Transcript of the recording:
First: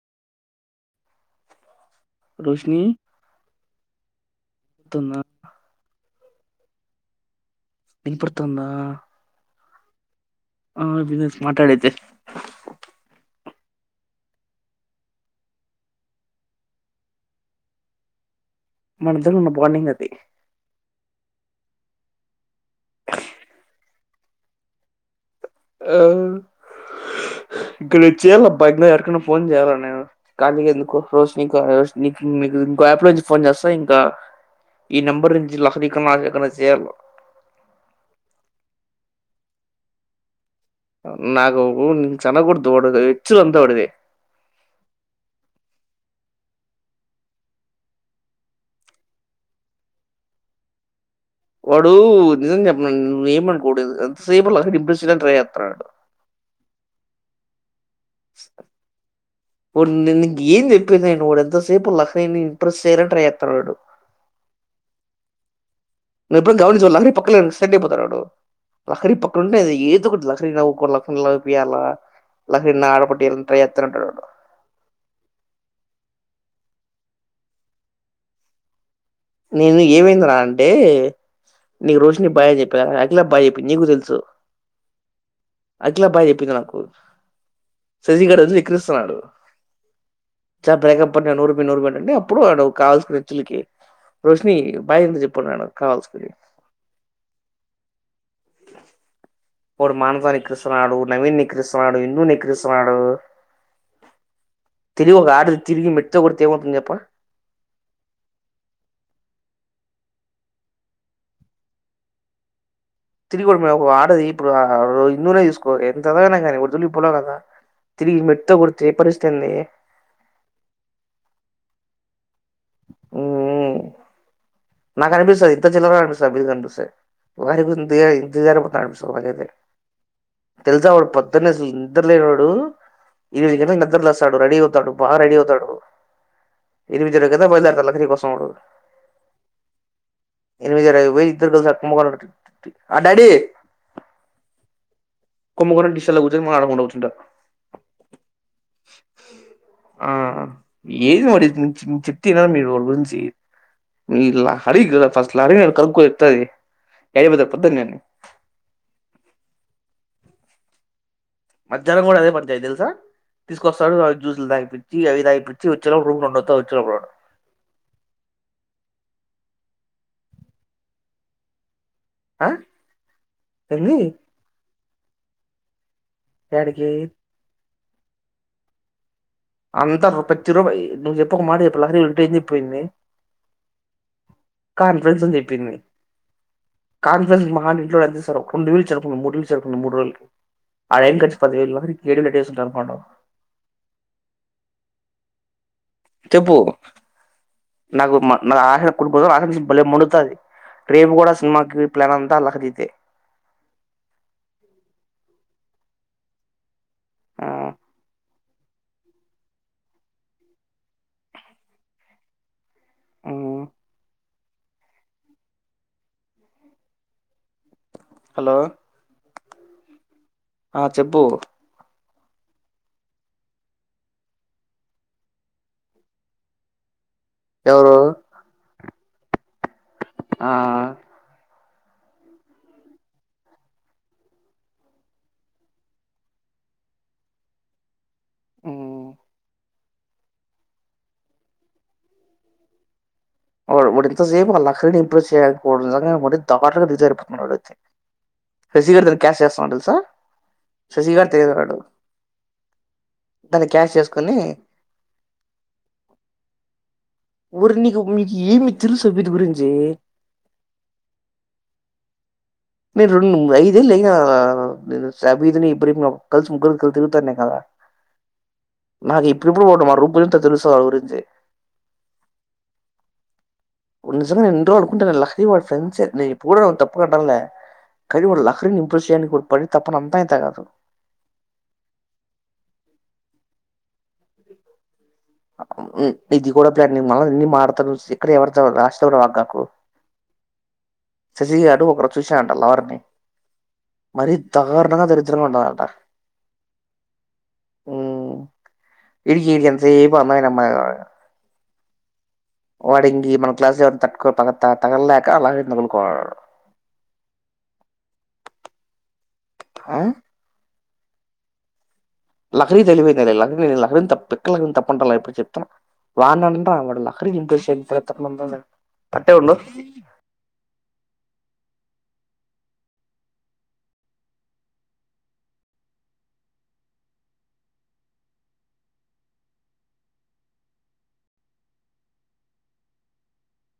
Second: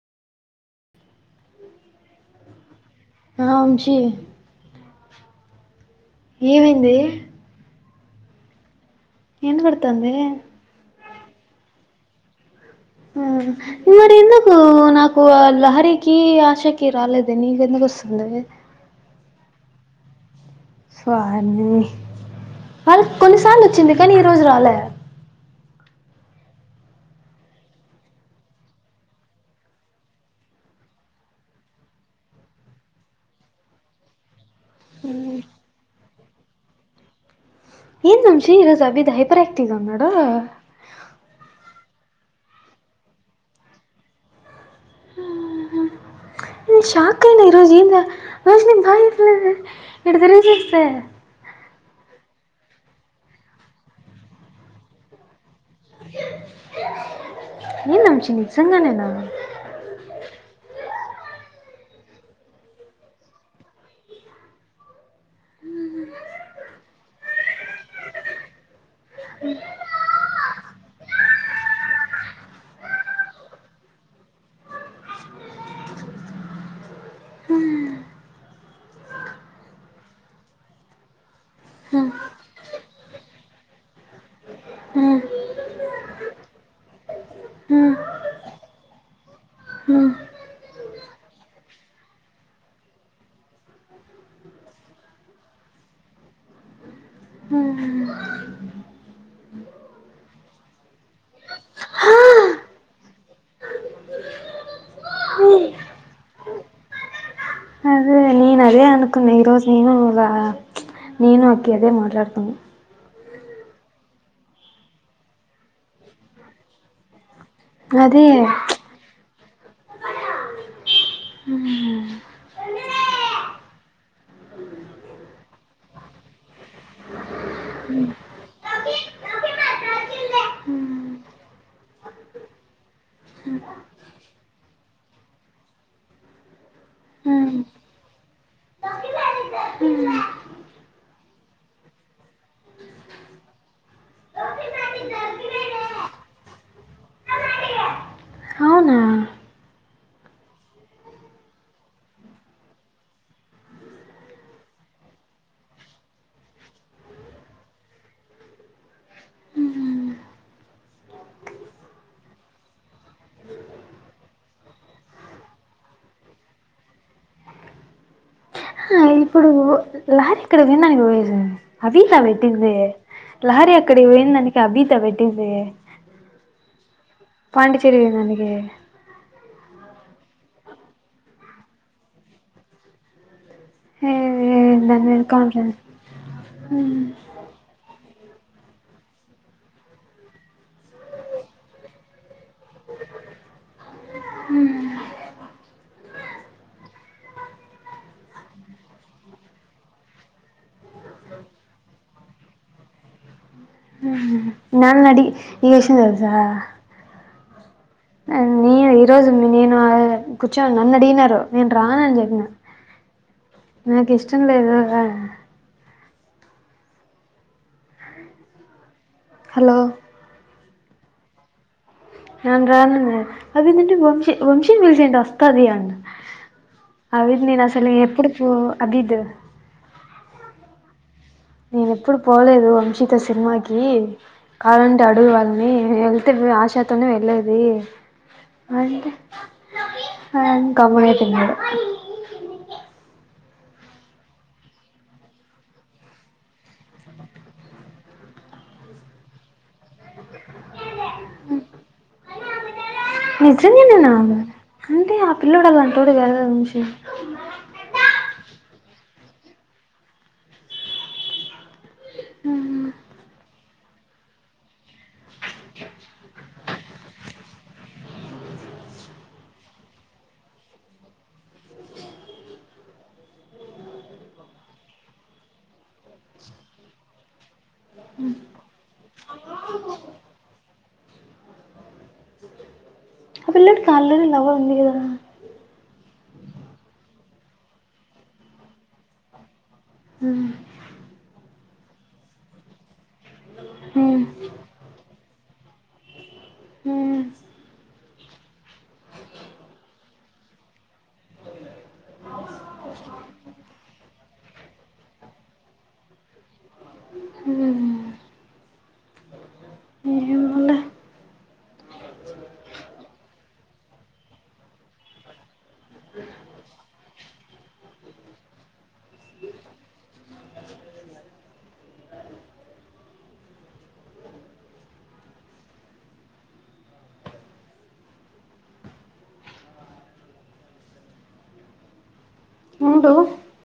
రోషిని ఆ వంశీ తుందా ఏమైందీ వినపడుతుందా ఇనపడతంది ఆ మాట్లాడైతే ఆ మరి ఎందుకు నాకు లహరికి ఆశకి రాలేదే నీకెందుకు వస్తుంది మనిద్దరికీ ఉన్న బాండింగ్ అది స్వామి వాలక్ కొన్నిసార్లు వచ్చింది కాని ఈ రోజు రాల ఆ ఇంకా నేను చెయాలబ్బా ఎరికన్నా ఫోన్ చేయ్యాలా నేను ఖాళీగా ఎందుకు రోజు ఇంకో యాప్ నుంచి ఫోన్ చేస్తా ఇంకా ఈ నెంబర్ నుంచి లహరి కన్నా మాధవి కన్నా చేయాలా ఏంది వంశి ఈరోజు అబిద్ హైపర్ ఆక్టివ్ లో ఉన్నాడు నాకు చ్ అనగుడదు ఎచ్చల్ అంత వాడిది నేన్ షాక్ అయిన ఈరోజు ఏందిరా ఇటు తిరిగి చూస్తే వాడు నిజం చెప్పన నువ్ ఏమడనుకోడదు ఎంతసేపు లహరిని ఇంప్రెస్స్ చేయడానికి ట్రై చేస్తున్నాడు డు ఏంది వంశీ నిజంగానేనా వాడ్ నిన్ నీకెంది చెప్పేది నేనూ వాడు ఎంతసేపు లహరి క్ ఇంప్రెస్ చేయడానికి ట్రై చేస్తున్నాడు వాడు గండిక్ పోతనాడు లహరీ పక్కన ఉంటేది ఏద ఒకటి లక్కరినవ్వుకోల లహరి వియ్యాల లకినాఆడ పొట్టిలని ట్రై ఎత్తరంటడు హ నేను ఏమైంది రా అంటే ఆ, నీక్ రోషిని బాయ్ చెప్పా అకిలక్ బాయ్ పిన్నీ కు తెలుసు ఆ, అఖిలా బాయ్ చెప్పింది నాకు శశీ గాడు ఐతే ఎక్కరిస్తున్నాడు హ్మ్ ఇసారి బ్రేకప్ అంటే నూరు కి నూరు పెట్టండి అప్పుడు వాడు కావల్సికిరిచ్చులికి రోషిని బాయేంద చెప్పు నేన్ కావాల్సి కి ఆ, వాడు మానసా నిక్రిస్తున్నాడు, నవీన్ నిక్రిస్తున్నాడు, ఆ. ఇందు నిక్రిస్తున్నాడు త తెలివికాదు ఆ, తిరిగి మెట్తో కొడితే ఏమౌతుంది చెప్పు. అదే నేను అదే అనుకున్నా ఈరోజు నేను అలా ప్చ్ నేను అఖి అదే మాట్లాడుతున్నాం తిరిగివడుమే ఒక ఆడది ఇప్పుడు ఆ ఇందూనే తీసుకో ఎంత చదివినా కానీ వర్జిలి పోలే కదా తిరిగి అదే మెట్తో కొడుతు ఏ పరిస్థితి ఏంది ఉమ్ నాకు కనిపిస్తుంది ఇంత చిల్లరగా కనిపిస్తుంది మీకు కనిపిస్తంది ఒకారి ఇపితే తెలుసా నాకైతే వాు పద్ద్దన్న ఇంటలేదు వాడు ఇది నద్దర్లసాడు రెడి అవుతాడు బా రెడీ అవుతాడు ఇదిమిజర కద బయలాారుల కోసం ఉ ఎమిధర వ ఇద్దరు కస కుంభకోణం ఆ డాడీ కుంభకోణం లా కూర్చొనిడకుండా కూచుంటారు అవునా ఆ ఏది మరి చెప్ మీరు గురించి ఇలా అడిగి అడిగి కనుకో ఫస్ట్ అయిపోతాది పొద్దునే మధ్యాహ్నం కూడా అదే పని చేదు తెలుసా తీసుకొస్తాడు అవి జ్యూసులు తాగిపించి అవి తాగిపించి వచ్చేప్పుడు రూడు రండు వస్తా వచ్చేప్పుడు ఆ, ఇప్పుడు లారీ ఇక్కడ విన్నాాలి పోయసి అబీతా ఆ? వెటింద లారీ ఏంది అక్కడ పోయిందానికి అబి తా పెట్టింది యాదికి ఆంటీకిషేర్ చెయ్యన్న అందుకే అంతా పతి రూపాయి నువ్వు చెప్పు ఒక మాట చెప్పు లహరి వింటే ఏంది విపేంది ఏ, ఏ, దాని కాన్ఫరెన్స్ మీద అని చెప్పింది కాన్ఫిడెన్స్ కాన్ఫరెన్స్ మహానింట్లుడ్డ్స్ తరొ ఉండేవిల చేరుకున్నాం ముడిల్ చేరుకున్నాం మూడు రోజుల ఆ రైన్ కోట్స్ పది వేయిలు లహరి కి యైట్ ఎడువేళ్లు డేస్ జంపండు చెప్పు నాకు మా నాక కులుగోర్ ఆకలికి బలే మండుతంది రేపు కూడా మాకు ప్లాన్ అంతా లహరిదే. ఊహుం నన్నీ అడిగి నీకో విషయం తెలుసా ఆ, నే ఈ రోజు నేను కూర్చో అని నన్ను అడిగినారు నేను రానని చెప్పిన ఉమ్, నాకిష్టం నాకిష్టం లేదు రా హలో హలో ఆ చెప్పుు నెన్ రానన్న అది వంశి వంశీనీ పిల్సండి వస్తది అవిద్ నేను అసలు ఎవరు ఎప్పుడు పో అభిదు ఆ నేన ఎప్పుడు పోలేదు వంశితో సినిమాకి కావాలంటే అడుగు వాళ్ళని వెళ్తే ఆశాతోనే వెళ్లేది అంటే ఆ గమున్న అయిపోయినాడు వాడ్ వాడు ఇంతసేపు వాళ్ల అక్కని ఇంప్రెస్ చేయకపోవడం నిజంగా వాడు [unintelligible] దాన్ని క్యాచ్ చేసన్నాడు తెలుసా? శశి గాడ్ తెలిదనడు నిజంగానే నా అంటె ఆ పిల్లోడు అలాంటోడు కాదు కదా వంశీ. ఊరి నీకు మీకు ఏమి తెలుసు అబిద్ గురించి మేం రెండు ఐదేళ్లు ఐనా ఆ నేను శాబిద్ నీ ఇబ్రహీం నీ కలిసి ముగ్గురం తిరుగుతన్యం కదా నాకు ఇప్పుడెప్పుడు [unintelligible] గురించి వాడు నిజంగానే [unintelligible] వాడు ఫ్రెండ్సే ఇప్పుడగూడ తప్పుగా అంటల్లే కానీ వాడు లహరి ని ఇంప్రెస్ చేయడానికి వాడు పడే తపన అంతా ఇంతా కాదు ఆ పిల్లోనికి ఆల్రెడీ లవర్ ఉంది కదా ఆ మ్ ఇది కూడా [unintelligible] హ్మ్ ఈ యాడు ఒకరు చూసరంట లావర ని ఉమ్ మరి దారుణంగా తీడ్తు తిరుగుదాం దా అంటా మ్ మ్ ఇడికి ఎంతసేపు నాయనమ్మ కాబ వాడికి మన క్లాస్ తట్టుకుంటాడా తాగ తాగలేక అలాగే వదులుకోడు మ్ ఆ లహరి తెలివైందే లే నేను లహరిది తప్పు అనట్లే చెప్తున్న వాడ్ని అంట వాడు లహరి నీ ఇంప్రెస్ చేయనికి వున్డు